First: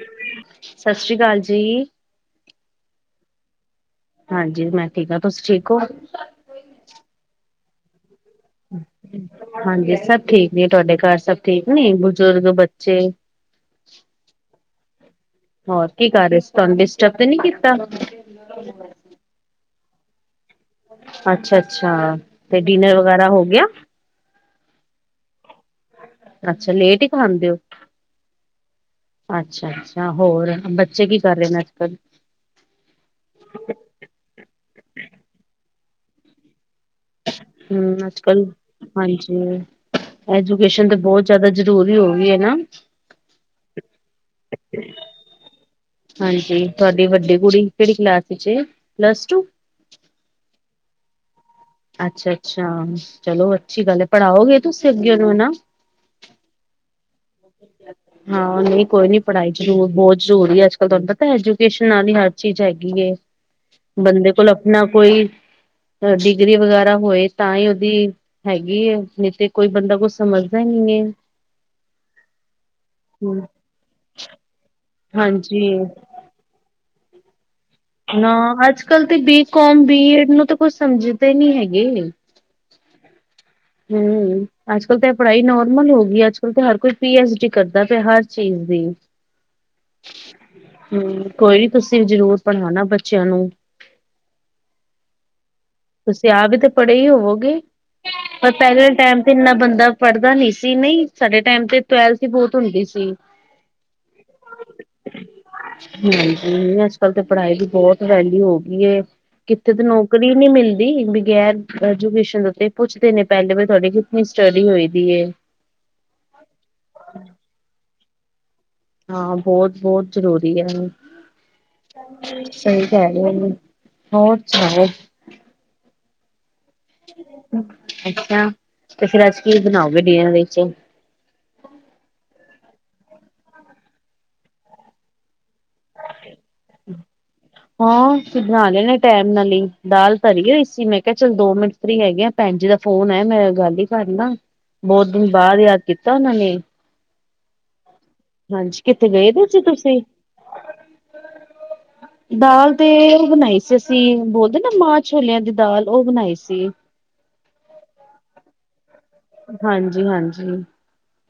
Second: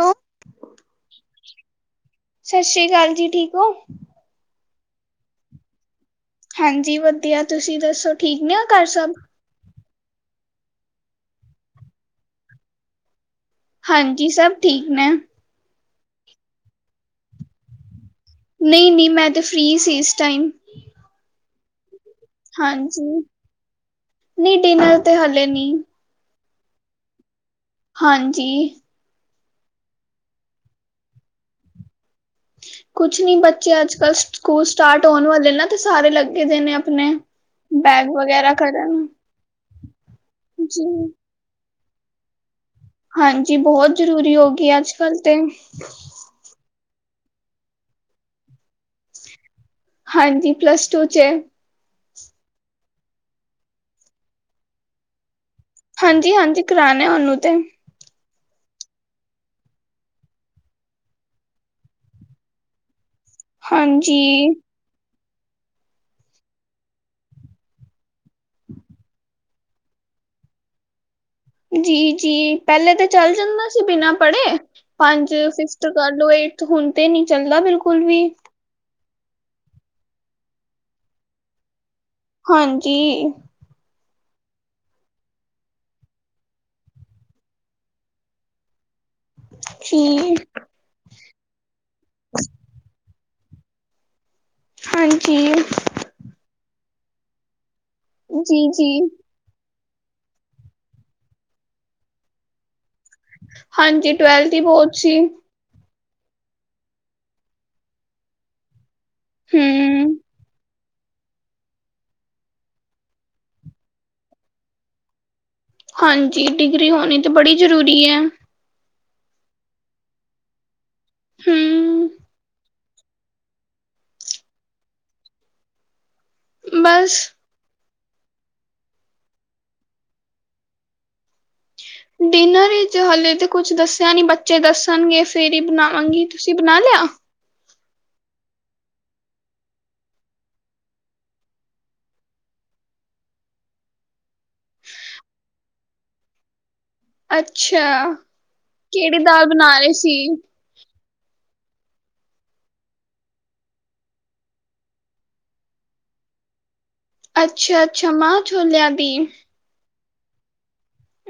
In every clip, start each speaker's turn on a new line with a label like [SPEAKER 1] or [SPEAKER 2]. [SPEAKER 1] Hello
[SPEAKER 2] ਸਸ਼ ਸ਼੍ਰੀ ਕਾਲ ਜੀ
[SPEAKER 1] ਸ਼ਸ਼ੀ ਕਾਲ ਜੀ, ਠੀਕ ਹੋ?
[SPEAKER 2] ਹਾਂਜੀ ਮੈਂ ਠੀਕ ਹਾਂ, ਤੁਸੀਂ ਠੀਕ ਹੋ?
[SPEAKER 1] ਹਾਂਜੀ ਵਧੀਆ, ਤੁਸੀਂ ਦੱਸੋ ਠੀਕ ਨੇ ਹੋ ਘਰ ਸਭ?
[SPEAKER 2] ਹਾਂਜੀ ਸਭ ਠੀਕ ਨੇ, ਤੁਹਾਡੇ ਘਰ ਸਭ ਠੀਕ ਨੇ ਬਜ਼ੁਰਗ, ਬੱਚੇ
[SPEAKER 1] ਹਾਂਜੀ, ਸਭ ਠੀਕ ਨੇ
[SPEAKER 2] ਹੋਰ ਕੀ ਕਰ ਰਹੇ ਸੀ, ਤੁਹਾਨੂੰ ਡਿਸਟਰਬ ਤੇ ਨੀ ਕੀਤਾ
[SPEAKER 1] ਨੀ ਨੀ, ਮੈਂ ਤੇ ਫਰੀ ਸੀ ਇਸ ਟਾਈਮ
[SPEAKER 2] ਅੱਛਾ ਅੱਛਾ ਤੇ ਡਿਨਰ
[SPEAKER 1] ਹਾਂਜੀ,
[SPEAKER 2] ਵਗੈਰਾ ਹੋ ਗਿਆ
[SPEAKER 1] ਨੀ ਡਿਨਰ ਤੇ ਹਲੇੇ ਨੀ
[SPEAKER 2] ਅੱਛਾ, ਲੇਟ ਈ ਖਾਂਦੇ ਹੋ?
[SPEAKER 1] ਹਾਂਜੀ
[SPEAKER 2] ਅੱਛਾ ਅੱਛਾ, ਹੋਰ ਬੱਚੇ ਕੀ ਕਰ ਰਹੇ ਨੇ ਅੱਜ ਕੱਲ੍ਹ?
[SPEAKER 1] ਕੁਛ ਨੀ ਬੱਚੇ ਅੱਜ ਕੱਲ੍ਹ ਸਕੂਲ ਸਟਾਰਟ ਹੋਣ ਵਾਲੇ ਨਾ ਤੇ ਸਾਰੇ ਲੱਗੇ ਦੇ ਨੇ ਅਪਨੇ,
[SPEAKER 2] ਹਮ
[SPEAKER 1] ਬੈਗ
[SPEAKER 2] ਅੱਜ ਕੱਲ
[SPEAKER 1] ਵਗੈਰਾ ਖੜਨ
[SPEAKER 2] ਐਜੂਕੇਸ਼ਨ ਤੇ ਬਹੁਤ ਜਿਆਦਾ ਜ਼ਰੂਰੀ ਹੋ ਗੀ ਏ ਨਾ
[SPEAKER 1] ਹਾਂਜੀ, ਬਹੁਤ ਜ਼ਰੂਰੀ ਹੋ ਗੀ ਅੱਜ ਕੱਲ੍ਹ ਤੇ
[SPEAKER 2] ਹਾਂਜੀ, ਤੁਹਾਡੀ ਵੱਡੀ ਕੁੜੀ ਕੇਹੜੀ ਕਲਾਸ ਚ ਏ, ਪਲੱਸ ਟੂ?
[SPEAKER 1] ਹਾਂਜੀ ਪਲੱਸ ਟੂ ਚ ਏ
[SPEAKER 2] ਅੱਛਾ ਅੱਛਾ, ਚਲੋ ਅੱਛੀ ਗੱਲ ਹੈ, ਪੜ੍ਹਾਓਗੇ ਤੁਸੀਂ ਅੱਗੇ ਨੂੰ ਹੈਨਾ
[SPEAKER 1] ਹਾਂਜੀ ਹਾਂਜੀ, ਕਰਾਣੇ ਉਹਨੂੰ ਤੇ
[SPEAKER 2] ਹਾਂ ਨੀ ਕੋਈ ਨੀ ਪੜ੍ਹਾਈ ਜ਼ਰ ਬਹੁਤ ਜ਼ਰੂਰੀ ਹੈ ਅੱਜ ਕੱਲ ਤੁਹਾਨੂੰ ਪਤਾ ਐਜੂਕੇਸ਼ਨ ਨਾਲ ਹੀ ਹਰ ਚੀਜ਼ ਹੈਗੀ ਏ ਬੰਦੇ
[SPEAKER 1] ਹਾਂਜੀ
[SPEAKER 2] ਕੋਲ ਅਪਨਾ ਕੋਈ ਡਿਗਰੀ ਵਗੈਰਾ ਹੋਏ ਤਾਈ ਉਹਦੀ ਹੈਗੀ ਏ ਨਈ ਤੇ ਕੋਈ ਬੰਦਾ ਕੁਛ ਸਮਝਦਾ ਈ ਨਈ ਏ।
[SPEAKER 1] ਜੀ ਜੀ, ਪਹਿਲੇ ਤੇ ਚੱਲ
[SPEAKER 2] ਹੈ
[SPEAKER 1] ਜਾਂਦਾ ਸੀ ਬਿਨਾਂ ਪੜ੍ਹੇ ਪੰਜ
[SPEAKER 2] ਹਾਂਜੀ
[SPEAKER 1] ਫਿਫਥ ਕਰ ਲਓ ਏ ਹੁਨ ਤੇ ਨੀ ਚੱਲਦਾ ਬਿਲਕੁਲ ਵੀ
[SPEAKER 2] ਨਾ ਅੱਜ ਕੱਲ ਤੇ ਬੀਕੌਮ, ਬੀਏਡ ਨੂੰ ਤੇ ਕੁਛ ਸਮਝਦੇ ਨੀ ਹੈਗੇ
[SPEAKER 1] ਹਾਂਜੀ
[SPEAKER 2] ਹਮ, ਅੱਜ ਕਲ ਤੇ ਏ ਪੜ੍ਹਾਈ ਨੋਰਮਲ ਹੋ ਗੀ ਏ ਅੱਜ ਕਲ ਤੇ ਹਰ ਕੋਈ ਪੀ ਐਚ ਡੀ ਕਰਦਾ ਪਿਆ ਹਰ ਚੀਜ਼ ਦੀ
[SPEAKER 1] ਠੀ
[SPEAKER 2] ਹਮ, ਕੋਈ ਨੀ ਤੁਸੀਂ ਜ਼ਰੂਰ ਪੜ੍ਹਾਉਣਾ ਬੱਚਿਆਂ ਨੂੰ।
[SPEAKER 1] ਹਾਂਜੀ।
[SPEAKER 2] ਤੁਸੀਂ ਆਪ ਵੀ ਤਾਂ ਪੜ੍ਹੇ ਹੀ ਹੋਵੋਗੇ। ਪਰ
[SPEAKER 1] ਜੀ
[SPEAKER 2] ਪਹਿਲੇ
[SPEAKER 1] ਜੀ
[SPEAKER 2] ਟਾਈਮ ਇੰਨਾ ਬੰਦਾ ਪੜ੍ਹਦਾ ਨੀ ਸੀ, ਨਹੀਂ ਸਾਡੇ ਟਾਈਮ ਤੇ ਟਵੈਲਥ ਹੀ ਬਹੁਤ ਹੁੰਦੀ ਸੀ।
[SPEAKER 1] ਹਾਂਜੀ, ਟਵੈਲਥ ਦੀ ਬਹੁਤ ਸੀ।
[SPEAKER 2] ਹਾਂਜੀ, ਅੱਜ-ਕੱਲ ਤੇ ਪੜ੍ਹਾਈ ਦੀ ਬਹੁਤ ਵੈਲਿਊ ਹੋ ਗਈਏ। ਕਿੱਥੇ ਤੇ
[SPEAKER 1] ਹੂੰ
[SPEAKER 2] ਨੌਕਰੀ ਨਹੀਂ ਮਿਲ- ਨਹੀ, ਬਗੈਰ ਅਜੂਕੇਸ਼ਨ ਉੱਤੇ ਪੁੱਛਦੇ ਨੇ ਪਹਿਲੇ ਤੁਹਾਡੀ ਕਿਤਨੀ ਸਟੱਡੀ ਹੋਈ ਵੀ ਏ?
[SPEAKER 1] ਹਾਂਜੀ, ਡਿਗਰੀ ਹੋਣੀ ਤਾਂ ਬੜੀ ਜ਼ਰੂਰੀ ਐ।
[SPEAKER 2] ਹਾਂ, ਬਹੁਤ- ਬਹੁਤ ਜ਼ਰੂਰੀ ਹੈ।
[SPEAKER 1] ਹੂੰ
[SPEAKER 2] ਸਹੀ ਕਹਿ [inaudible] ਹੋਰ ਸੁਣਾਓ?
[SPEAKER 1] ਬਸ।
[SPEAKER 2] ਅੱਛਾ, ਤੇ ਫੇਰ ਅੱਜ ਕੀ ਬਣਾਓਗੇ ਡਿਨਰ ਵਿੱਚ?
[SPEAKER 1] ਡਿਨਰ ਵਿੱਚ ਹਲੇ ਤੇ ਕੁਛ ਦੱਸਿਆ ਨੀ, ਬੱਚੇ ਦੱਸਣਗੇ ਫੇਰ ਹੀ ਬਣਾਵਾਂਗੀ ਤੁਸੀਂ ਬਣਾ ਲਿਆ
[SPEAKER 2] ਹਾਂ, ਅਸੀ ਬਣਾ ਲੈਣੇ ਟੈਮ ਨਾਲ ਈ ਦਾਲ ਧਰੀ ਹੋਈ ਸੀ, ਮੈਂ ਕਿਹਾ ਚਲ ਦੋ ਮਿੰਟ ਫਰੀ ਹੈਗੇ ਭੈਣ ਜੀ ਦਾ ਫੋਨ ਆਇਆ, ਮੈਂ ਗੱਲ ਹੀ ਕਰਲਾ ਬਹੁਤ ਦਿਨ ਬਾਅਦ ਯਾਦ ਕੀਤਾ ਉਹਨਾਂ ਨੇ।
[SPEAKER 1] ਅੱਛਾ,
[SPEAKER 2] ਹਾਂਜੀ ਕਿੱਥੇ
[SPEAKER 1] ਕਿਹੜੀ
[SPEAKER 2] ਗਏ ਦੇ
[SPEAKER 1] ਦਾਲ
[SPEAKER 2] ਸੀ
[SPEAKER 1] ਬਣਾ ਰਹੇ
[SPEAKER 2] ਤੁਸੀਂ
[SPEAKER 1] ਸੀ?
[SPEAKER 2] ਦਾਲ ਤੇ ਉਹ ਬਣਾਈ ਸੀ ਅਸੀਂ ਬੋਲਦੇ ਨਾ ਮਾਂ ਛੋਲਿਆਂ ਦੀ ਦਾਲ ਉਹ ਬਣਾਈ ਸੀ।
[SPEAKER 1] ਅੱਛਾ-ਅੱਛਾ, ਮਾਹ ਛੋਲਿਆ ਦੀ।
[SPEAKER 2] ਹਾਂਜੀ- ਹਾਂਜੀ,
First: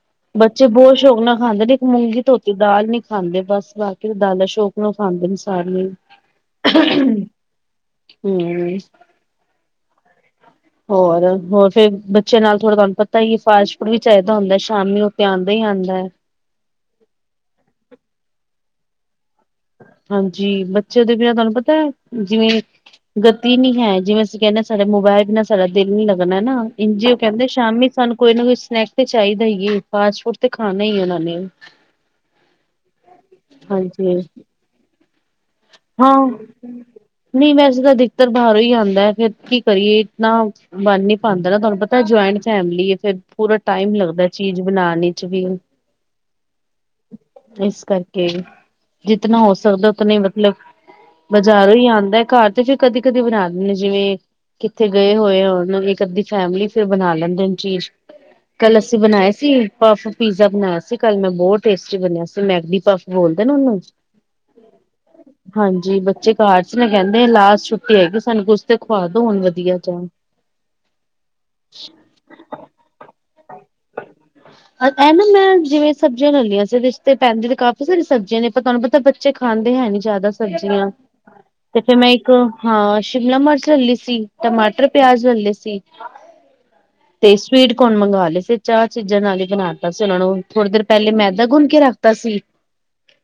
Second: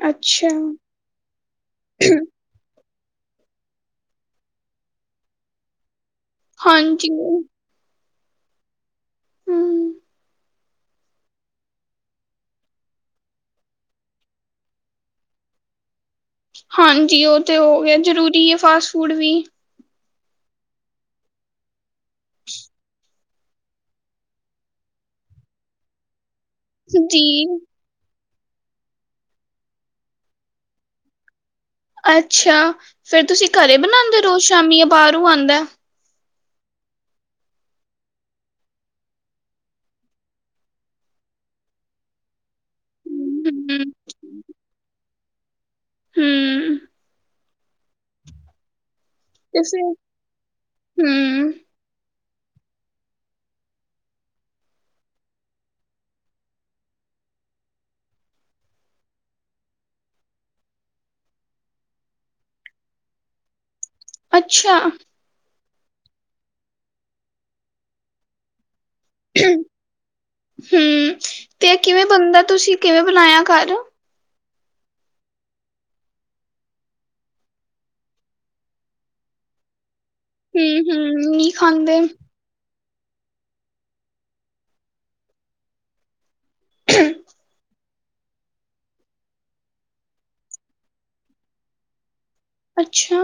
[SPEAKER 1] ਅੱਛਾ
[SPEAKER 2] ਬੱਚੇ ਬਹੁਤ ਸ਼ੌਕ ਨਾਲ ਖਾਂਦੇ ਨੇ ਇੱਕ ਮੂੰਗੀ ਧੋ ਤੇ ਦਾਲ ਨੀ ਖਾਂਦੇ ਬਸ ਬਾਕੀ ਦਾਲਾਂ ਸ਼ੌਕ ਨੂੰ ਖਾਂਦੇ ਨੇ ਸਾਰੀਆਂ ਹੀ।
[SPEAKER 1] ਹਾਂਜੀ।
[SPEAKER 2] ਹੂੰ।
[SPEAKER 1] ਹਮ
[SPEAKER 2] ਹੋਰ-ਹੋਰ ਫੇਰ ਬੱਚੇ ਨਾਲ ਥੋੜ੍ਹਾ ਤੁਹਾਨੂੰ ਪਤਾ ਹੀ ਫਾਸਟ ਫੂਡ ਵੀ ਚਾਹੀਦਾ ਹੁੰਦੇ, ਸ਼ਾਮੀ ਨੂੰ ਉਹ ਆਂਦਾ ਹੀ ਆਂਦਾ ਐ।
[SPEAKER 1] ਹਾਂਜੀ, ਉਹ ਤਾਂ ਹੋ ਗਿਆ, ਜ਼ਰੂਰੀ ਏ ਫਾਸਟ ਫੂਡ ਵੀ।
[SPEAKER 2] ਹਾਂਜੀ, ਬੱਚਿਆਂ ਦੇ ਬਿਨਾਂ ਤੁਹਾਨੂੰ ਪਤਾ ਹੈ? ਜਿਵੇਂ ਗਤੀ ਨੀ ਹੈ, ਜਿਵੇਂ ਅਸੀਂ ਕਹਿੰਦੇ ਸਾਡੇ ਮੋਬਾਇਲ ਬਿਨਾ ਸਾਡਾ ਦਿਲ ਨੀ ਲੱਗਣਾ ਨਾ। ਇੰਜ ਉਹ
[SPEAKER 1] ਜੀ
[SPEAKER 2] ਕਹਿੰਦੇ ਸ਼ਾਮੀ ਸਾਨੂੰ ਕੋਈ ਨਾ ਕੋਈ ਸਨੈਕ ਤੇ ਚਾਹੀਦਾ ਹੀ ਏ, ਫਾਸਟ ਫੂਡ ਤੇ ਖਾਣਾ ਹੀ ਐ ਉਹਨਾਂ ਨੇ
[SPEAKER 1] ਅੱਛਾ, ਫੇਰ ਤੁਸੀਂ ਘਰੇ
[SPEAKER 2] ਹਾਂਜੀ
[SPEAKER 1] ਬਣਾਉਂਦੇ ਰੋਜ਼ ਸ਼ਾਮੀ ਜਾਂ ਬਾਹਰੋਂ ਆਂਦਾ?
[SPEAKER 2] ਹਾਂ, ਨਹੀਂ ਵੈਸੇ ਤਾਂ ਦਿਕਤਰ ਬਾਹਰੋਂ ਹੀ ਆਉਂਦਾ। ਫੇਰ ਕੀ ਕਰੀਏ ਇਤਨਾ ਬਣ ਨ ਪਾਉਂਦਾ ਨਾ ਤੁਹਾਨੂੰ ਪਤਾ ਜੁਆਇੰਟ ਫੈਮਿਲੀ ਏ ਫਿਰ ਪੂਰਾ
[SPEAKER 1] ਹਮ
[SPEAKER 2] ਟਾਈਮ ਲੱਗਦਾ ਚੀਜ਼ ਬਣਾਉਣ ਚ ਵੀ
[SPEAKER 1] ਹਮ
[SPEAKER 2] ਇਸ ਕਰਕੇ ਕੇ ਜਿਤਨਾ ਹੋ
[SPEAKER 1] ਤੇ
[SPEAKER 2] ਸਕਦਾ,
[SPEAKER 1] ਫਿਰ
[SPEAKER 2] ਉਤਨਾ ਮਤਲਬ
[SPEAKER 1] ਹਮ
[SPEAKER 2] ਬਾਜ਼ਾਰ ਤੋ ਈ ਆਂਦਾ। ਘਰ ਤੇ ਫਿਰ ਕਦੇ- ਕਦੇ ਬਣਾ ਦਿੰਦੇ ਜਿਵੇਂ ਕਿੱਥੇ ਗਏ ਹੋਏ ਆਂ ਨਾਲ ਇੱਕ ਅੱਧੀ ਫੈਮਲੀ ਫਿਰ ਬਣਾ ਲੈਂਦੇ ਚੀਜ਼ ਕੱਲ ਅਸੀਂ ਬਣਾਏ ਸੀ ਪਫ ਪੀਜ਼ਾ ਬਣਾਇਆ ਸੀ, ਕੱਲ ਮੈਂ ਬਹੁਤ ਟੇਸਟੀ ਬਣਿਆ ਸੀ ਮੈਗਨੀ ਪਫ ਬੋਲਦੇ ਨਾ ਉਹਨੂੰ।
[SPEAKER 1] ਅੱਛਾ?
[SPEAKER 2] ਹਾਂਜੀ, ਬੱਚੇ ਘਰ ਚ ਨੇ ਕਹਿੰਦੇ ਲਾਸਟ ਛੁੱਟੀ ਹੈਗੀ, ਸਾਨੂੰ ਕੁਛ ਤੇ ਖਵਾ ਦੋ ਹੁਣ ਵਧੀਆ ਜਿਹਾ।
[SPEAKER 1] ਹੂੰ, ਤੇ ਕਿਵੇਂ ਬਣਦਾ, ਤੁਸੀਂ ਕਿਵੇਂ ਬਣਾਇਆ ਘਰ?
[SPEAKER 2] ਇਹ ਨਾ ਮੈਂ ਜਿਵੇਂ ਸਬਜ਼ੀਆਂ ਲੈ ਲਈਆਂ ਸੀ, ਰਿਸ਼ਤੇ ਪੈਂਦੇ ਤੇ ਕਾਫ਼ੀ ਸਾਰੀ ਸਬਜ਼ੀਆਂ ਨੇ ਪਰ ਤੁਹਾਨੂੰ ਪਤਾ ਬੱਚੇ ਖਾਂਦੇ ਹੈ ਨੀ ਜ਼ਿਆਦਾ ਸਬਜ਼ੀਆਂ,
[SPEAKER 1] ਹਮ ਹਮ ਨਹੀਂ
[SPEAKER 2] ਤੇ ਫੇਰ
[SPEAKER 1] ਖਾਂਦੇ
[SPEAKER 2] ਮੈਂ ਇੱ ਕ ਹਾਂ, ਸ਼ਿਮਲਾ-ਮਿਰਚ ਲੈ ਲਈ ਸੀ, ਟਮਾਟਰ, ਪਿਆਜ ਲੈਣ ਲਏ ਸੀ ਤੇ ਸਵੀਟ ਕੋਣ ਮੰਗਵਾ ਲਏ ਸੀ ਚਾਹ ਚੀਜ਼ਾਂ ਨਾਲ ਹੀ ਬਣਾ ਦਿੱਤਾ ਸੀ ਉਹਨਾਂ ਨੂੰ ਥੋੜੀ ਦੇਰ ਪਹਿਲੇ ਮੈਦਾ ਗੁੰਨ ਕੇ ਰੱਖ ਦਿਤਾ ਸੀ।
[SPEAKER 1] ਅੱਛਾ।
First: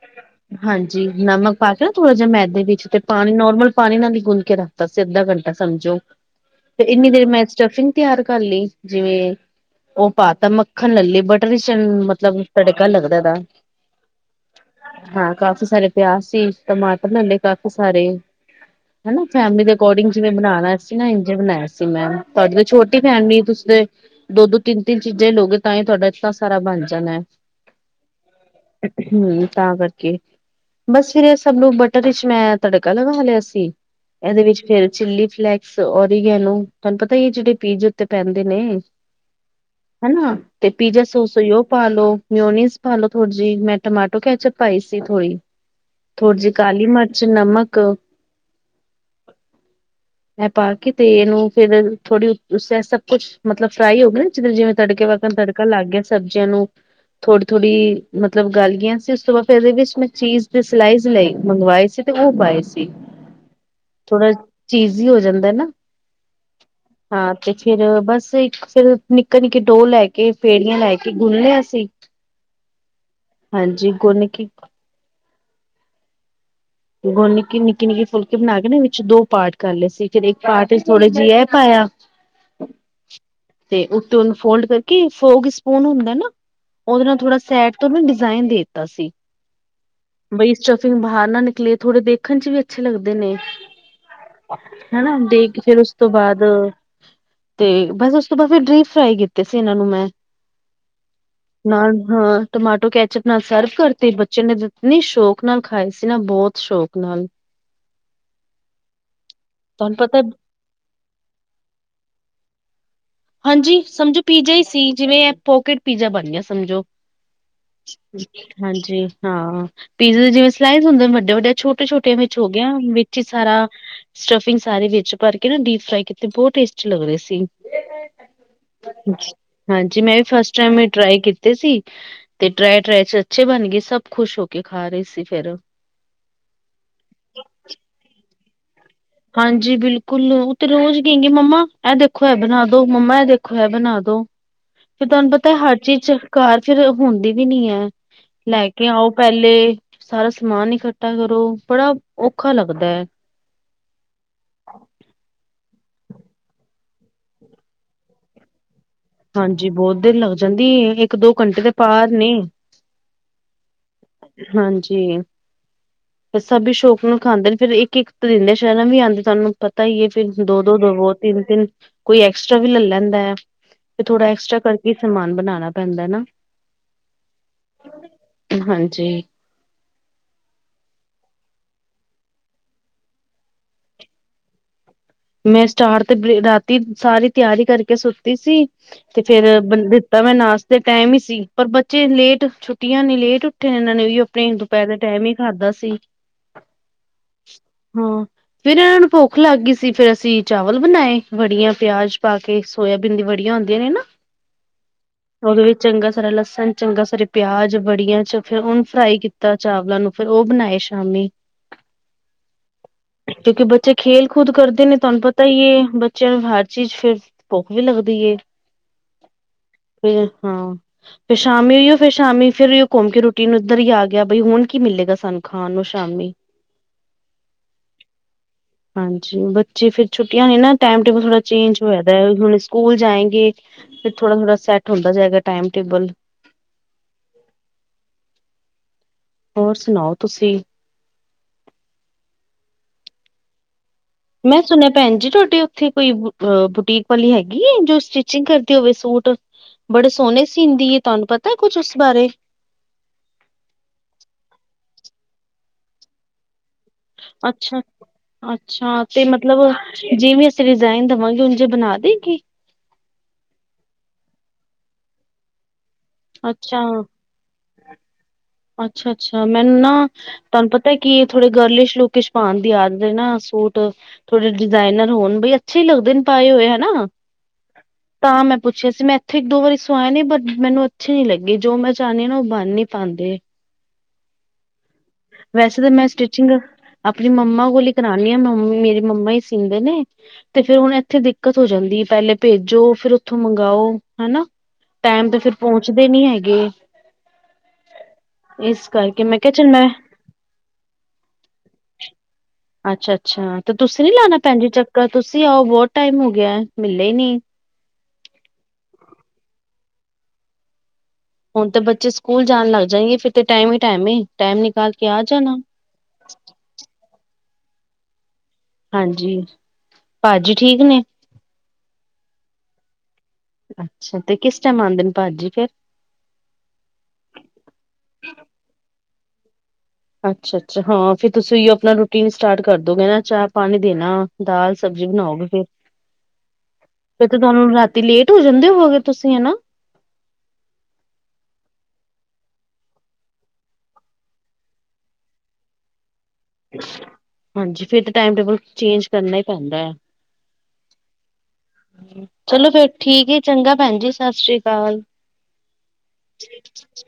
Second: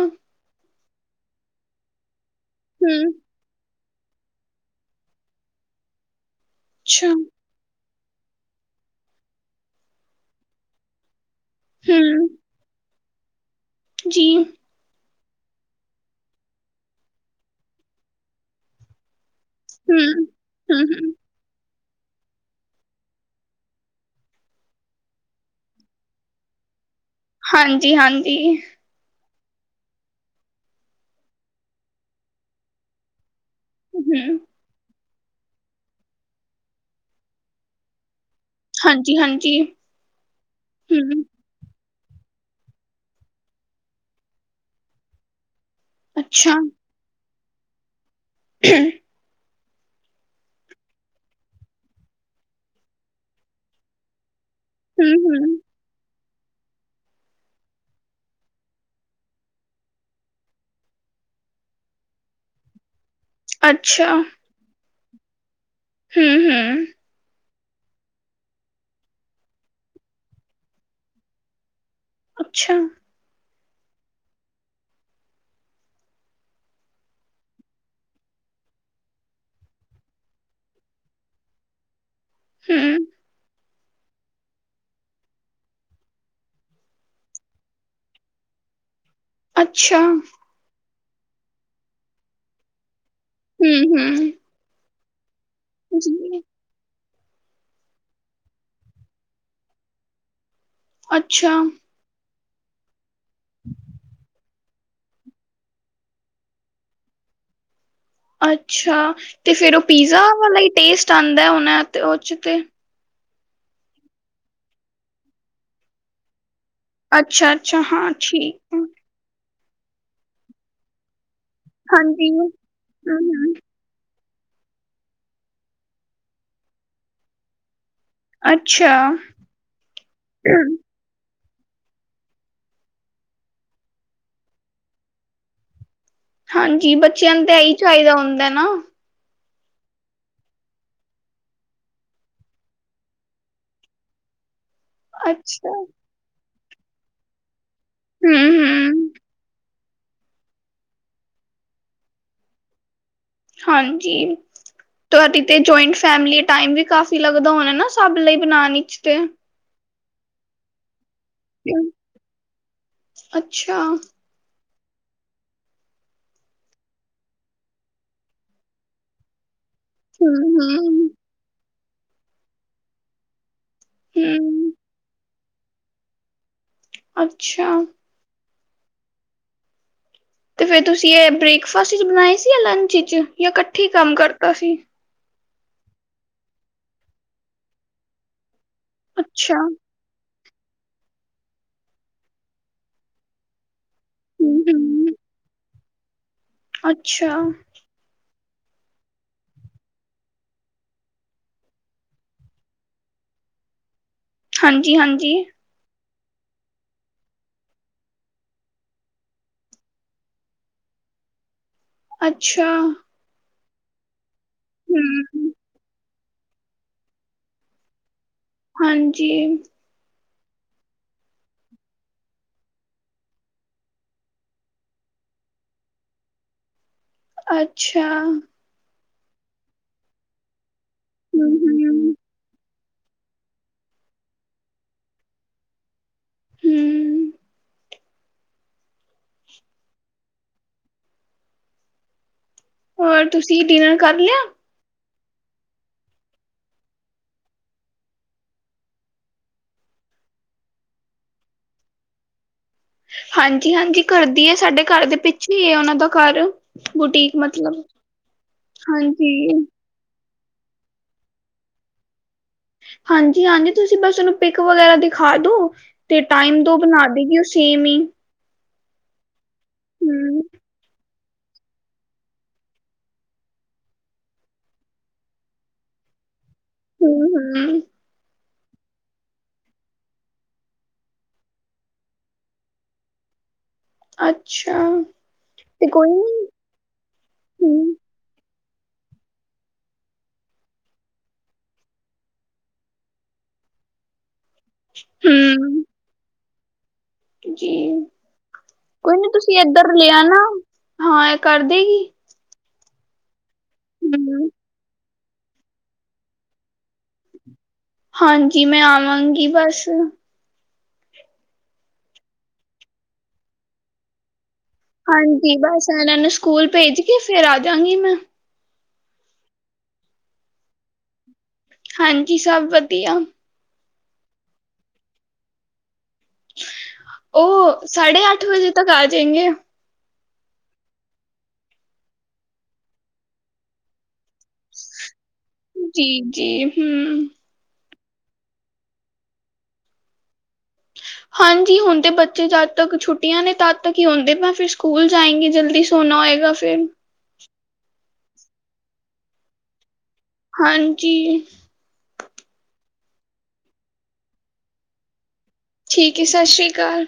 [SPEAKER 2] ਹਾਂਜੀ ਨਮਕ ਪਾ ਕੇ ਨਾ ਥੋੜਾ ਜਿਹਾ ਮੈਦੇ ਵਿੱਚ ਤੇ
[SPEAKER 1] ਹਮ
[SPEAKER 2] ਪਾਣੀ ਨੋਰਮਲ ਪਾਣੀ ਨਾਲ ਹੀ ਗੁੰਨ ਕੇ ਰੱਖਦਾ ਸੀ ਅੱਧਾ ਘੰਟਾ ਸਮਝੋ ਤੇ
[SPEAKER 1] ਅੱਛਾ
[SPEAKER 2] ਇੰਨੀ ਦੇਰ ਮੈਂ ਸਟਫਿੰਗ ਤਿਆਰ ਕਰ ਲਈ ਜਿਵੇਂ ਉਹ ਪਾ ਤਾਂ ਮੱਖਣ ਲੱਲੇ ਬਟ ਟਡੀਸ਼ਨ
[SPEAKER 1] ਹਮ
[SPEAKER 2] ਮਤਲਬ ਤੜਕਾ ਲੱਗਦਾ ਇਹਦਾ।
[SPEAKER 1] ਜੀ।
[SPEAKER 2] ਹਾਂ ਕਾਫੀ ਸਾਰੇ ਪਿਆਜ ਸੀ ਟਮਾਟਰ ਲੈੇ ਕਾਫੀ ਸਾਰੇ ਹਨਾ ਫੈਮਿਲੀ ਦੇ ਅਕੋਰਿੰਡਿਗ
[SPEAKER 1] ਹਮ
[SPEAKER 2] ਜਿਵੇਂ ਬਣਾਉਣਾ
[SPEAKER 1] ਹਮ
[SPEAKER 2] ਸੀ ਨਾ। ਬਣਾਇਆ ਸੀ ਮੈਂ ਤੁਹਾਡੀ ਤਾਂ ਛੋਟੀ ਫੈਮਲੀ ਤੁਸੀਂ ਤੇ ਦੋ ਦੋ ਤਿੰਨ ਤਿੰਨ ਚੀਜ਼ਾਂ ਲੋਗੇ, ਤਾਂ ਹੀ ਤੁਹਾਡਾ ਇਤਨਾਂ ਸਾਰਾ ਬਣ ਜਾਣਾ ਹੈ।
[SPEAKER 1] ਹਾਂਜੀ ਹਾਂਜੀ।
[SPEAKER 2] ਹੂੰ, ਤਾਂ ਕਰਕੇ ਬਸ ਫਿਰ ਸਭ ਨੂੰ ਬਟਰ ਵਿਚ ਮੈਂ ਤੜਕਾ ਲਗਾ ਲਿਆ ਸੀ
[SPEAKER 1] ਹਮ
[SPEAKER 2] ਇਹਦੇ ਵਿੱਚ ਫਿਰ ਚਿੱਲੀ ਫਲੇੈਕਸ ਔਰਗੈਨੋ ਤੁਹਾਨੂੰ ਪਤਾ ਹੀ ਐ ਜਿਹੜੇ ਪੀਜ਼ੇ ਉੱਤੇ ਪੈਂਦੇ ਨੇ,
[SPEAKER 1] ਹਾਂਜੀ ਹਾਂਜੀ
[SPEAKER 2] ਹਨਾ ਤੇ ਪੀਜ਼ਾ ਸੌ
[SPEAKER 1] ਹਮ
[SPEAKER 2] ਉਹ ਪਾ ਲੋ ਮਿਓਨੀਸ ਪਾ ਲੋ ਥੋੜੀ ਜੀ ਮੈਂ ਟਮਾਟੋ ਕੈਚਪ ਪਾਈ ਸੀ ਥੋੜੀ। ਥੋੜੀ ਜਿਹੀ
[SPEAKER 1] ਅੱਛਾ
[SPEAKER 2] ਕਾਲੀ ਮਿਰਚ ਨਮਕ।
[SPEAKER 1] [unintelligible]
[SPEAKER 2] ਇਹ ਪਾ ਕੇ ਤੇ ਇਹਨੂੰ ਫਿਰ ਥੋੜੀ ਸਾ ਸਭ ਕੁੱਛ ਮਤਲਬ ਫਰਾਈ ਹੋ ਗਏ ਨਾ ਜਿਵੇਂ ਜਿਵੇਂਂ ਤੜਕੇ ਵਣ
[SPEAKER 1] ਹੂੰ-ਹੂੰ,
[SPEAKER 2] ਤੜਕਾ ਲਗ ਗਿਆ। ਸਬਜ਼ੀਆਂ ਨੂੰ ਥੋੜੀ ਥੋੜੀ ਮਤਲਬ ਗਾਲ ਗਈਆਂ ਸੀ, ਉਸ ਤੋਂ ਬਾਅਦ ਫਿਰ ਇਹਦੇ ਵਿੱਚ ਮੈਂ ਚੀਜ਼ ਤੇ ਸਲਾਈਸ ਲਈ ਮੰਗਵਾਏ ਸੀ ਤੇ ਉਹ ਪਾਏ ਸੀ,
[SPEAKER 1] ਅੱਛਾ,
[SPEAKER 2] ਥੋੜਾ ਚੀਜੀ ਹੀ ਹੋ ਜਾਂਦਾ ਨਾ।
[SPEAKER 1] ਹੂੰ ਹੂੰ।
[SPEAKER 2] ਹਾਂ [unintelligible] ਬਸ ਇੱਕ ਫਿਰ ਨਿੱਕਾ ਨਿੱਕੇ ਡੋਹ ਲੈ ਕੇ, ਫੇੜੀਆਂ ਲੈ ਕੇ ਗੁੰਨਲਿਆ ਸੀ।
[SPEAKER 1] ਅੱਛਾ।
[SPEAKER 2] ਹਾਂਜੀ, ਗੁੰਨ ਕੇ ਗੁੰਨ ਕੇ ਨਿੱਕੇ ਨਿੱਕੇ ਫੁਲਕੇ ਬਣਾ ਕੇ ਨਾ ਵਿੱਚ ਦੋ ਪਾਟ ਕਰ ਲਏ ਸੀ, ਫਿਰ ਇੱਕ ਪਾਰਟ ਥੋੜੇ ਜਿਹੇ ਇਹ ਪਾਇਆ।
[SPEAKER 1] ਹੂੰ,,,
[SPEAKER 2] ਤੇ ਉੱਤੇ ਉਹਨੂੰ ਫੋਲਡ ਕਰਕੇ, ਫੋਗ ਸਪੂਨ ਹੁੰਦਾ ਨਾ। ਉਹਦੇ ਨਾਲ ਥੋੜਾ ਸੈਡ ਤੋਂ ਨਾ ਡਿਜ਼ਾਇਨ ਦੇਤਾ ਸੀ।
[SPEAKER 1] ਅੱਛਾ।
[SPEAKER 2] ਬਈ ਸਟਫਿੰਗ ਬਾਹਰ ਨਾ ਨਿਕਲੇ, ਥੋੜੇ ਦੇਖਣ ਚ ਵੀ ਅੱਛੇ ਲੱਗਦੇ ਨੇ।
[SPEAKER 1] ਹੂੰ ਹੂੰ।
[SPEAKER 2] ਹਨਾ ਦੇ ਕੇ ਫਿਰ ਉਸ ਤੋਂ ਬਾਅਦ ਤੇ ਬਸ ਉਸ ਤੋਂ ਬਾਅਦ ਫਿਰ ਡੀਪ ਫਰਾਈ ਕੀਤੇ ਸੀ ਇਹਨਾਂ ਨੂੰ ਮੈਂ
[SPEAKER 1] ਅੱਛਾ,
[SPEAKER 2] ਨਾਲ ਹਾਂ। ਟਮਾਟੋ ਕੈਚਪ ਨਾਲ ਸਰਵ ਕਰ ਤੇ ਬੱਚੇ ਨੇ ਇਤਨੀ ਸ਼ੌਕ ਨਾਲ ਖਾਏ ਸੀ ਨਾ ਬਹੁਤ ਸ਼ੌਕ ਨਾਲ।
[SPEAKER 1] ਅੱਛਾ ਤੇ ਫਿਰ ਉਹ
[SPEAKER 2] ਤੁਹਾਨੂੰ ਪਤਾ
[SPEAKER 1] ਪੀਜ਼ਾ ਵਾਲਾ ਟੇਸਟ ਆਦਾ ਹੋਣਾ ਤੇ ਉਹ ਚ ਤੇ।
[SPEAKER 2] ਹਾਂਜੀ ਸਮਝੋ ਪੀਜ਼ਾ ਹੀ ਸੀ ਜਿਵੇਂ ਹੈ ਪੋਕੇਟ ਪੀਜ਼ਾ ਬਣ ਗਿਆ ਸਮਝੋ।
[SPEAKER 1] ਅੱਛਾ-ਅੱਛਾ ਹਾਂ ਠੀਕ ਆ,
[SPEAKER 2] ਹਾਂਜੀ ਹਾਂ। ਪੀਜ਼ੇ ਦੇ ਜਿਵੇਂ ਸਲਾਈਜ਼ ਹੁੰਦੇ ਵੱਡੇ ਵੱਡੇ ਛੋਟੇ ਛੋਟੇ
[SPEAKER 1] ਹਾਂਜੀ,
[SPEAKER 2] ਵਿੱਚ ਹੋ ਗਿਆ ਵਿੱਚ ਹੀ
[SPEAKER 1] ਹੂੰ-ਹੂੰ,
[SPEAKER 2] ਸਾਰਾ ਸਟਫਿੰਗ ਸਾਰੇ ਵਿੱਚ ਭਰ ਕੇ ਨਾ ਡੀਪ ਫਰਾਈ ਕੀਤੇ ਬਹੁਤ ਟੇਸਟੀ ਲੱਗ ਰਏ ਸੀ।
[SPEAKER 1] ਅੱਛਾ,
[SPEAKER 2] [unintelligible] ਜਿਵੇਂ ਫਸਟ ਟਾਈਮ ਏ ਟਰਾਈ ਕੀਤੇ ਸੀ, ਤੇ ਟਰਾਈ ਟਰਾਈ 'ਚ ਅੱਛੇ ਬਣ ਗਏ, ਸਭ ਖੁਸ਼ ਹੋ ਕੇ ਖਾ ਰਹੇ ਸੀ ਫੇਰ।
[SPEAKER 1] ਹਾਂਜੀ, ਬੱਚਿਆਂ ਨੂੰ ਤਾਂ ਇਹੀ ਚਾਹੀਦਾ ਹੁੰਦਾ ਨਾ।
[SPEAKER 2] ਹਾਂਜੀ ਬਿਲਕੁਲ, ਉਹ ਤੇ ਰੋਜ਼ ਕਹੇ ਗੇ, ਮੰਮਾ ਇਹ ਦੇਖੋ ਐ ਬਣਾ ਦੋ ਮੰਮਾ ਇਹ ਦੇਖੋ, ਏ ਬਣਾ ਦੋ। ਫਿਰ ਤੁਹਾਨੂੰ ਪਤਾ,
[SPEAKER 1] ਅੱਛਾ,
[SPEAKER 2] ਹਰ ਚੀਜ਼ 'ਚ ਕਾਰ ਫਿਰ ਹੁੰਦੀ ਵੀ ਨੀ ਐ। ਲੈ ਕੇ
[SPEAKER 1] ਹੂੰ-ਹੂੰ,
[SPEAKER 2] ਆਓ ਪਹਿਲੇ। ਸਾਰਾ ਸਮਾਨ ਇਕੱਠਾ ਕਰੋ, ਬੜਾ ਔਖਾ ਲੱਗਦਾ ਐ।
[SPEAKER 1] ਹਾਂਜੀ, ਤੁਹਾਡੀ ਤੇ ਜੁਆਇੰਟ ਫੈਮਲੀ ਐ ਟਾਈਮ ਵੀ ਕਾਫੀ ਲੱਗਦਾ ਹੋਣਾ ਨਾ, ਸਭ ਲਈ ਬਣਾਉਣ ਇਚ ਤੇ?
[SPEAKER 2] ਹਾਂਜੀ, ਬਹੁਤ ਦੇਰ ਲੱਗ ਜਾਂਦੀ ਐ, ਇੱਕ ਦੋ ਘੰਟੇ ਤੇ ਪਾਰ ਨੇ।
[SPEAKER 1] ਅੱਛਾ।
[SPEAKER 2] ਹਾਂਜੀ। ਸਭ ਈ ਸ਼ੌਕ ਨੂੰ ਖਾਂਦੇ ਨੇ, ਫਿਰ ਇੱਕ ਇੱਕ ਪਰਿੰਦੇ ਸ਼ਰਮ ਵੀ ਆਉਂਦੇ ਤੁਹਾਨੂੰ। ਪਤਾ ਹੀ ਐ ਫਿਰ ਦੋ ਦੋ
[SPEAKER 1] ਹਮ
[SPEAKER 2] ਦਵੋ, ਤਿੰਨ ਤਿੰਨ ਕੋਈ ਐਕਸਟਰਾ ਵੀ ਲੈ ਲੈਂਦਾ ਐ। ਫਿਰ ਥੋੜਾ
[SPEAKER 1] ਹਮ
[SPEAKER 2] ਐਕਸਟ੍ਰਰਾ ਕਰਕੇ ਈ ਸਮਾਨ ਬਣਾਣਾ ਪੈਂਦਾ ਏ ਨਾ।
[SPEAKER 1] ਅੱਛਾ।
[SPEAKER 2] ਹਾਂਜੀ।
[SPEAKER 1] ਤੇ ਫੇਰ ਤੁਸੀਂ ਇਹ ਬ੍ਰੇਕਫਾਸਟ ਵਿੱਚ ਬਣਾਏ ਸੀ ਜਾਂ ਲੰਚ ਵਿੱਚ ਜਾਂ ਇਕੱਠੀ ਈ ਕੰਮ ਕਰਤਾ ਸੀ।
[SPEAKER 2] ਮੈਂ ਸਟਾਰਟ ਤੇ ਰਾਤੀ, ਸਾਰੀ ਤਿਆਰੀ ਕਰਕੇ ਸੁੱਤੀ ਸੀ ਤੇ ਫੇਰ
[SPEAKER 1] ਅੱਛਾ
[SPEAKER 2] ਤਾਂ ਮੈਂ ਨਾਸ਼ਤੇ ਦੇ ਟਾਈਮ ਹੀ ਸੀ, ਪਰ ਬੱਚੇ ਲੇਟ ਛੁੱਟੀਆਂ ਨੇ ਲੇਟ ਉੱਠੇ ਨੇ ਇਹਨਾਂ ਨੇ ਯੂ ਪੇ ਨੇ
[SPEAKER 1] ਹਮ
[SPEAKER 2] ਦੁਪਹਿਰ ਦੇ
[SPEAKER 1] ਹਮ
[SPEAKER 2] ਟਾਈਮ ਹੀ ਖਾਧਾ ਸੀ।
[SPEAKER 1] ਅੱਛਾ।
[SPEAKER 2] ਹਾਂ ਫਿਰ ਇਹਨਾਂ ਨੂੰ ਭੁੱਖ ਲੱਗ ਗਈ। ਸੀ, ਫਿਰ ਅਸੀਂ ਚਾਵਲ ਬਣਾਏ ਵੜੀਆਂ ਪਿਆਜ ਪਾ ਕੇ ਸੋਇਬੀਨ ਦੀ ਵੜੀਆਂ ਹੁੰਦੀਆਂ ਨੇ ਨਾ।
[SPEAKER 1] ਹਾਂਜੀ ਹਾਂਜੀ।
[SPEAKER 2] ਉਹਦੇ ਵਿੱਚ ਚੰਗਾ ਸਾਰਾ ਲਸਣ, ਚੰਗਾ ਸਾਰੇ ਪਿਆਜ ਬੜੀਆਂ ਚ ਫਿਰ ਹੁਣ ਫਰਾਈ ਕੀਤਾ ਚਾਵਲਾਂ ਨੂੰ। ਫੇਰ ਉਹ ਬਣਾਏ ਸ਼ਾਮੀ।
[SPEAKER 1] ਅੱਛਾ।
[SPEAKER 2] ਕਿਉਂਕਿ ਬੱਚੇ ਖੇਲ ਕੂਦ ਕਰਦੇ ਨੇ ਤੁਹਾਨੂੰ ਪਤਾ
[SPEAKER 1] ਹਮ
[SPEAKER 2] ਹੀ ਹੈ। ਚਲ ਹਰ ਚੀਜ਼ ਫੇਰ ਭੁੱਖ ਵੀ ਲੱਗਦੀ ਏ
[SPEAKER 1] ਹਾਂਜੀ।
[SPEAKER 2] ਫੇਰ ਹਾਂ। ਫਿਰ ਸ਼ਾਮੀ ਹੋਈ ਫਿਰ ਸ਼ਾਮੀ ਫੇਿਰ ਘੁੰਮ ਕੇ ਰੁਟੀਨ ਇੱਧਰ ਹੀ ਆ ਗਿਆ, ਬਈ ਹੁਣ ਕੀ ਮਿਲੇਗਾ ਸਾਨੂੰ ਖਾਣ ਨੂੰ ਸ਼ਾਮੀ।
[SPEAKER 1] ਅੱਛਾ।
[SPEAKER 2] ਹਾਂਜੀ ਬੱਚੇ ਫਿਰ ਛੁੱਟੀਆਂ ਨੇ ਨਾ ਟਾਈਮ ਟੇਬਲ ਥੋੜਾ
[SPEAKER 1] ਹਮ
[SPEAKER 2] ਚੇਂਜ ਹੋਇਆ
[SPEAKER 1] ਹਮ
[SPEAKER 2] ਦਾ ਐ ਹੁਣ ਸਕੂਲ ਜਾਏਗੇ। ਫਿਰ ਥੋੜਾ ਥੋੜ੍ਹ ਸੈਟ ਹੁੰਦਾ ਜਾਏਗਾ ਟਾਈਮ ਟੇਬਲ।
[SPEAKER 1] ਹੂ
[SPEAKER 2] ਹੋਰ ਸੁਣਾਓ ਤੁਸੀਂ।
[SPEAKER 1] ਹੋਰ ਤੁਸੀਂ ਡਿਨਰ ਕਰ ਲਿਆ।
[SPEAKER 2] ਮੈਂ ਸੁਣਿਆ ਭੈਣ ਜੀ ਤੁਹਾਡੇ ਉੱਥੇ ਕੋਈ ਬੁਟੀਕ ਵਾਲੀ ਹੈਗੀ ਐ, ਜੋ ਸਟਿਚਿੰਗ ਕਰਦੀ ਹੋਵੇ ਸੂਟ। ਬੜੇ ਸੋਹਣੇ ਸੀਨਦੀ ਐ, ਤੁਹਾਨੂੰ ਪਤਾ ਕੁਝ ਉਸ ਬਾਰੇ।
[SPEAKER 1] ਹਾਂਜੀ ਹਾਂਜੀ ਕਰਦੀ ਐ, ਸਾਡੇ ਘਰ ਦੇ ਪਿੱਛੇ ਹੈ ਉਹਨਾਂ ਦਾ ਘਰ। ਬੁਟੀਕ
[SPEAKER 2] ਅੱਛਾ
[SPEAKER 1] ਮਤਲਬ
[SPEAKER 2] ਅੱਛਾ ਤੇ ਮਤਲਬ
[SPEAKER 1] ਹਾਂਜੀ
[SPEAKER 2] ਜਿਵੇਂ ਅਸੀਂ ਡਿਜ਼ਾਇਨ ਦੇਵਾਂਗੇ ਉਂਜੇ ਈ ਬਣਾ ਦੇਗੀ।
[SPEAKER 1] ਹਾਂਜੀ ਹਾਂਜੀ ਤੁਸੀਂ ਬਸ ਉਹਨੂੰ ਪਿੱਕ ਵਗੈਰਾ ਦਿਖਾ ਦੋ। ਤੇ ਟਾਈਮ ਦੋ ਬਣਾ ਦੇਗੀ ਉਹ ਸੇਮ ਈ।
[SPEAKER 2] ਅੱਛਾ ਅੱਛਾ ਮੈਨੂੰ ਨਾ
[SPEAKER 1] ਹਮ
[SPEAKER 2] ਤੁਹਾਨੂੰ ਪਤਾ ਕਿ ਥੋੜੇ ਗਰਲਿਸ਼ ਲੁਕ ਇਚ ਪਾਉਣ ਦੀ ਆਦਤ ਏ ਨਾ ਸੂਟ। ਥੋੜੇ ਜਿਹੇ ਡਿਜ਼ਾਇਨਰ ਹੋਣ ਬਈ ਅੱਛੇ ਹੀ ਲੱਗਦੇ ਨੇ ਪਾਏ ਹੋਏ। ਹੈਨਾ
[SPEAKER 1] ਹਮ ਹਮ
[SPEAKER 2] ਤਾਂ ਮੈਂ ਪੁੱਛਿਆ ਸੀ ਮੈਂ ਇੱਥੇ ਇੱਕ ਦੋ ਵਾਰੀ ਸੁਆਏ ਨੇ ਬਟ ਮੈਨੂੰ ਅੱਛੇ ਨੀ ਲੱਗੀ ਜੋ ਮੈਂ ਚਾਹੁੰਦੀ ਹਾਂ ਨਾ ਉਹ ਬੰਨ ਨੀ ਪਾਉਂਦੇ।
[SPEAKER 1] ਅੱਛਾ।
[SPEAKER 2] ਵੈਸੇ
[SPEAKER 1] ਤੇ
[SPEAKER 2] ਤਾਂ ਮੈਂ
[SPEAKER 1] ਕੋਈ ਨੀ
[SPEAKER 2] ਸਟਿਚਿੰਗ ਆਪਣੀ ਮੰਮਾ ਕੋਲ ਹੀ
[SPEAKER 1] ਹਮ
[SPEAKER 2] ਕਰਾਂ ਮੇਰੀ ਮੰਮਾ ਮੇਰੀ ਮੰਮਾ ਹੀ ਸੀਨਦੇ ਨੇ। ਤੇ ਫੇਰ ਹੁਣ ਇੱਥੇ ਦਿੱਕਤ ਹੋ ਜਾਂਦੀ ਹੈ ਪਹਿਲੇ ਭੇਜੋ ਫੇਰ ਉੱਥੋਂ ਮੰਗਵਾਓ। ਹਨਾ ਟਾਈਮ ਤੇ ਫਿਰ
[SPEAKER 1] ਹਮ
[SPEAKER 2] ਪਹੁੰਚਦੇ ਨੀ ਹੈਗੇ।
[SPEAKER 1] ਜੀ
[SPEAKER 2] ਇਸ
[SPEAKER 1] ਕੋਈ
[SPEAKER 2] ਕਰਕੇ
[SPEAKER 1] ਨੀ
[SPEAKER 2] ਮੈਂ ਕਿਹਾ
[SPEAKER 1] ਤੁਸੀਂ
[SPEAKER 2] ਚੱਲ ਮੈਂ
[SPEAKER 1] ਇਧਰ ਲੇ ਆਣਾ ਹਾਂ ਇਹ ਕਰ ਦੇਗੀ।
[SPEAKER 2] ਅੱਛਾ ਅੱਛਾ ਤੇ ਤੁਸੀਂ ਨੀ ਲਾਉਣਾ
[SPEAKER 1] ਹਮ
[SPEAKER 2] ਭੈਣ ਜੀ ਚੱਕਰ ਤੁਸੀਂ ਆਓ ਬਹੁਤ ਟਾਈਮ ਹੋ ਗਿਆ ਮਿਲੇ ਹੀ ਨੀ।
[SPEAKER 1] ਹਾਂਜੀ ਮੈਂ ਆਵਾਂਗੀ ਬਸ।
[SPEAKER 2] ਹੁਣ ਤੇ ਬੱਚੇ ਸਕੂਲ ਜਾਣ ਲੱਗ ਜਾਏਗੇ ਫਿਰ ਤੇ ਟਾਈਮ ਹੀ ਟਾਈਮ ਏ ਟਾਈਮ ਨਿਕਲ
[SPEAKER 1] ਹਾਂਜੀ ਬਸ ਇਹਨਾਂ ਨੂੰ ਸਕੂਲ ਭੇਜ ਕੇ ਫੇਰ ਆਜਾਗੀ ਮੈਂ।
[SPEAKER 2] ਹਾਂਜੀ, ਭਾਜੀ ਠੀਕ ਨੇ।
[SPEAKER 1] ਹਾਂਜੀ ਸਭ ਵਧੀਆ।
[SPEAKER 2] ਅੱਛਾ ਤੇ ਕਿਸ ਟਾਈਮ ਆਉਂਦੇ ਨੇ ਭਾਜੀ ਫਿਰ।
[SPEAKER 1] ਉਹ ਸਾਢੇ ਅੱਠ ਵਜੇ ਤੱਕ ਆ ਜਾਏਗੇ।
[SPEAKER 2] ਅੱਛਾ ਅੱਛਾ ਹਾਂ ਫਿਰ ਤੁਸੀਂ ਆਪਣਾ ਰੂਟੀਨ ਸਟਾਰਟ ਕਰ ਦੋਉਗੇ ਨਾ ਚਾਹ ਪਾਣੀ ਦੇਣਾ। ਦਾਲ ਸਬਜ਼ੀ ਬਣਾਓਗੇ ਫੇਰ।
[SPEAKER 1] ਜੀ ਜੀ ਹਮ
[SPEAKER 2] ਤੁਹਾਨੂੰ ਰਾਤੀ ਲੇਟ ਹੋ ਜਾਂਦੇ ਹੋਵੋਗੇ ਤੁਸੀਂ ਹਨਾ
[SPEAKER 1] ਹਾਂ ਹਾਂਜੀ ਹੁਣ ਬੱਚੇ ਜਦ ਤੱਕ ਛੁੱਟੀਆਂ ਨੇ ਤਦ ਤੱਕ ਹੀ ਹੁੰਦੇ ਮ ਫਿਰ ਸਕੂਲ ਜਾਏਗੇ ਜਲਦੀ ਸੋਣਾ ਹੋਏਗਾ। ਬ
[SPEAKER 2] ਹਾਂਜੀ ਫੇਰ ਤਾਂ ਟਾਈਮ ਟੇਬਲ ਚੇਂਜ ਕਰਨਾ ਹੀ ਪੈਂਦਾ ਹੈ
[SPEAKER 1] ਹਾਂਜੀ
[SPEAKER 2] ਚਲੋ ਫੇਰ ਠੀਕ ਏ ਚੰਗਾ ਭੈਣ ਜੀ ਸਤਿ ਸ੍ਰੀ ਅਕਾਲ
[SPEAKER 1] ਠੀਕ ਹੈ ਸਤਿ ਸ੍ਰੀ ਅਕਾਲ